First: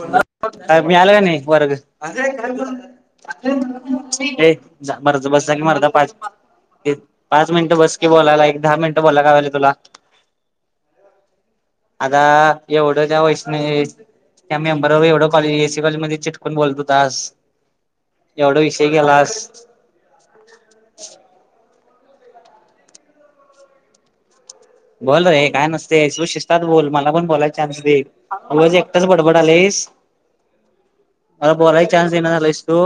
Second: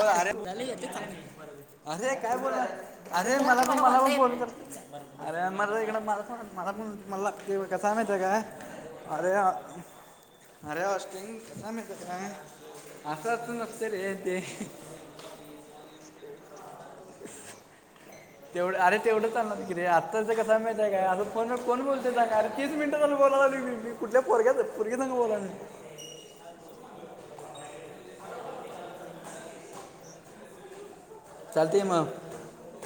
अरे मी आलय नी वरग अरे काय अरे मला पण मला करत पण फोन कर हाय. जा मर ज अरे बस की मला मर्दा इकडं पाच मला पण मला पण मला पाच लागते मिनिटं कसा बस की माहिती काय बोलायला एक दहा मिनट बोलायला अरे काय व्हायलय तुला. [inaudible] अरे हॉस्टिंग कस माहीत आता काय एवढं त्या असं असं नसत वैष्णवी रे. ते त्या मेंबरावर एवढं कॉलेज ए सी मध्ये चिटकून बोलत होतास. एवढा तेवढं विषय अरे तेवढं गेलास चालणार कि आ आ. आता कसा माहित काय अस फोन वर कोण बोलतय काय र तीस मिनटं झाल बोलालोय मी कुठल्या पोर घ्यातच बोल रे काय नसत वि [unintelligible] शिस्तात बोल मला पण बोलायला चान्स दे रोज एकटाच बडबड आलेयस मला चालते बोलाय मग चान्स दे ना झालास तु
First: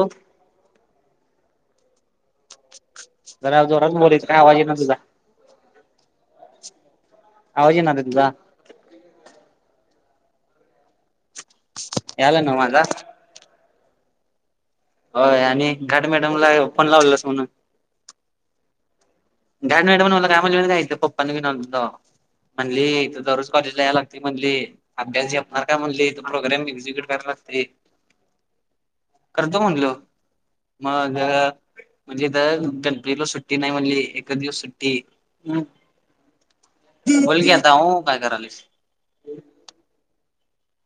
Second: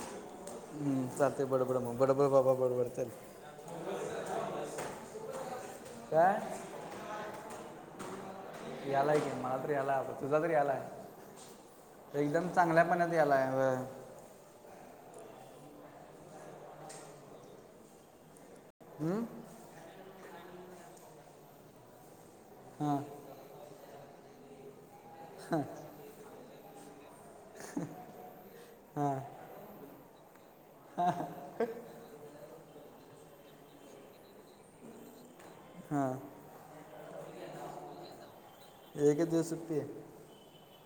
हम्म चालयत बडबड बडबड बाबा बडबड चल. जरा जोरात बोल इथं काय आवाज येईना तुझा काय आवाज येईना ग तुझा यालाय का मला तर याला आप तुझा तरी यालाय यायलाय एकदम नव्ह माझा चांगल्यापणा यायलाय होय होय आणि घड मॅडमला फोन लावलासा म्हण. हुम्म. घड मॅडम मला काय म्हणली काय म्हणली पप्पा नां घेवून आलतो तवा हां म्हणली दा कॉलेज यायला लागते म्हणली अभ्यास झेपणार काय म्हणली तो प्रोग्रम एक्झिक्युट कराला लागते एक करतो म्हणलो मग म्हणजे गणपतीला सुट्टी नाही म्हणली. एक दिवस सुट्टी हम् हां बोल की आता अ काय करालीस एक दिवस सुट्टी आहे.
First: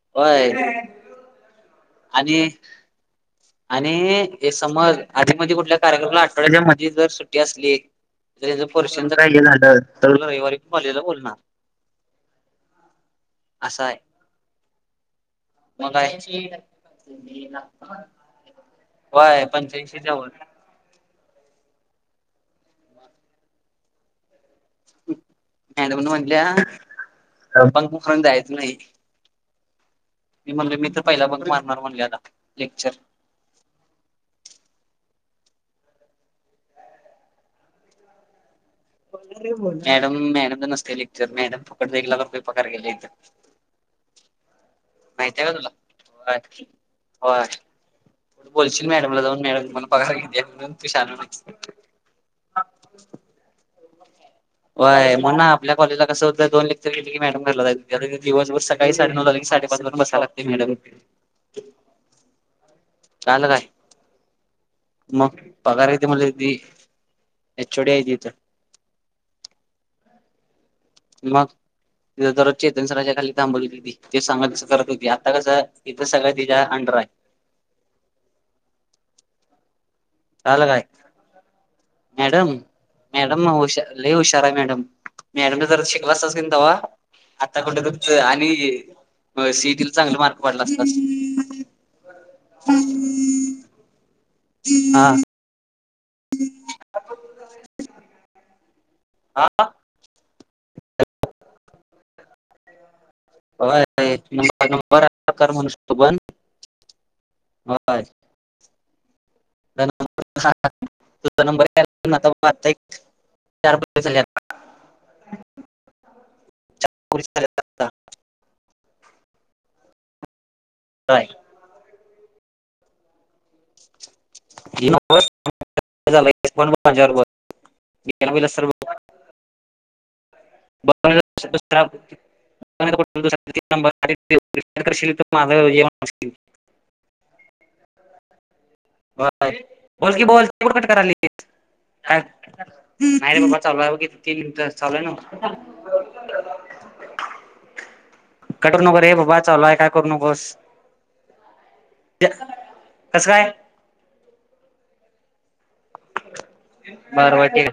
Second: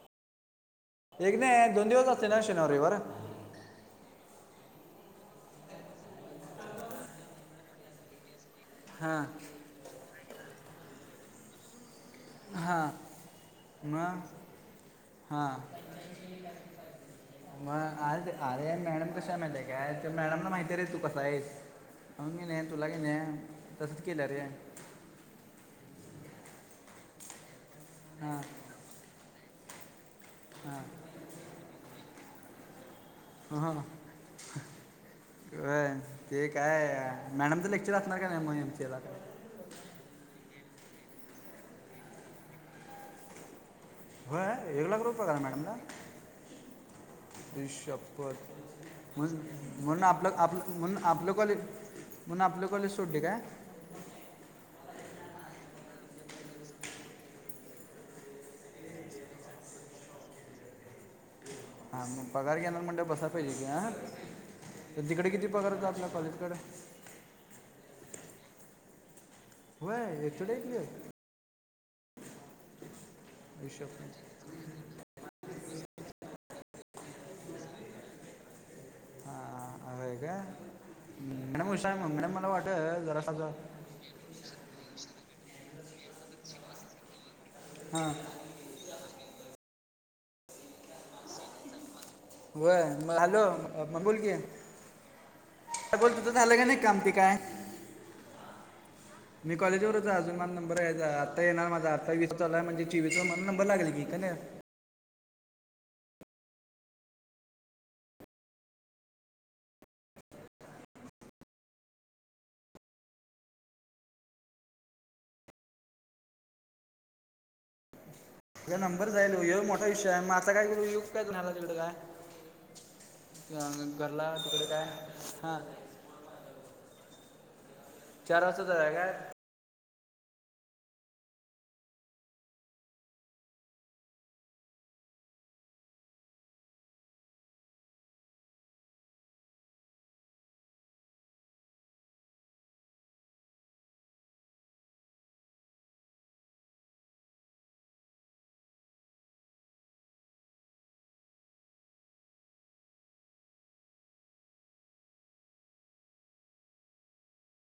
होय एक ना दोन दिवस जातोय ना आणि शनिवार रविवार आणि हे समज आधी मधी कुठल्या कार्यक्रमाला आठवड्याच्या मध्ये जर सुट्टी असली पोर्शन हां चे काय हे झाल तर रविवारी कॉलेज बोलणार. हा असं आहे मग हां मग [unintelligible] आज अरे मॅडम कशा होय माहितीय काय पंच्याऐंशीच्या वर मॅडमला माहिती रे तू कसा आहेस? अ कि नी तुला कीनाय तसच केलं रे. मॅडम न म्हणल्या [unintelligible] फून हां जायच नाही मी म्हणले हां मी तर पहिला बंक मारणार म्हणलेला लेक्चर हां हां ते काय मॅडम तर लेक्चर असणार का मग एम सीए ला. मॅडम मॅडम तर नसते लेक्चर मॅडम फुकटच एक लाख पगार घ्यायला येतात. होय एक लाख रुपये पगार आहे का तुला मॅडमला. होय होय आई बोलशील शपथ मॅडमला म्हण जाऊन मॅडम मला म्हणून पगार आपलं किती म्हणून आपलं तू म्हण शहाणा आपलं नाहीस कॉलेज. म्हणून आपलं कॉलेज सोडली काय? होय म्हणून आपल्या कॉलेजला कसं होतं दोन लेक्चर केले की मॅडम घरला जायची जा दिवस सक काही साडे नऊ आलं साडेपाच वाज बसाय लागते मॅडमला. हां मगं पगांर घेणारं म्हणे बसां पाहिजे काय की हां तरं तिकडे मग किती पगांर होतं आपलां कॉलेज कडे एचोडी आहे तीथ व्हंय टुडे क्यूं मगं जरं चेतन सरांच्या खांली थांबोलत हिशोब हो तं ते सांगा करतं होती आंता कसं इथं सगळं तिच्यां अंडर आहे हां अं कां आंला कायं नमः शिवा म्हणं मैडम मलां वाटलं मॅडम हुंशार लयं हुंशार आहे मॅडम मॅडम जरं शिकवा असं कि तेव्हां आंता हां कुठं आणि सिईटीला चांगले मार्क पडलां असतं होयं हॅलो बोलतं की हां बोलं तुझं झालं की नाहीं कामंती कायं मी हा कॉलेजवरं अजून मला नंबर आहे आता येणार माझं आंत्तावीस चालांय म्हजे चवीसचाला नंबर लागले की कां नाहीं कांबर करं म्हणूंन शकतो बणं नं आंता एक चार पाहिजे सगळ्यांना कुहीचं कडं तुलां नंबर जायंल मोठां विषय मगं आंता कायं करूं युंग कायं तुणांला तिकडे कायं तिकडे कायं हां झा्यांबरलां माझ्यां बरोबर चार वाजता जाय काय ब [unintelligible] तरं माझं जेवणं बो बोलकी बोलं कुंडकट कली कायं नाहीं रे बाबां चालूंय ब कि तीनं तसं चालूं आहे नां कंट करुं नको रे बाबां चालूंये कायं करूं नकोस कसं कायं मारवांडी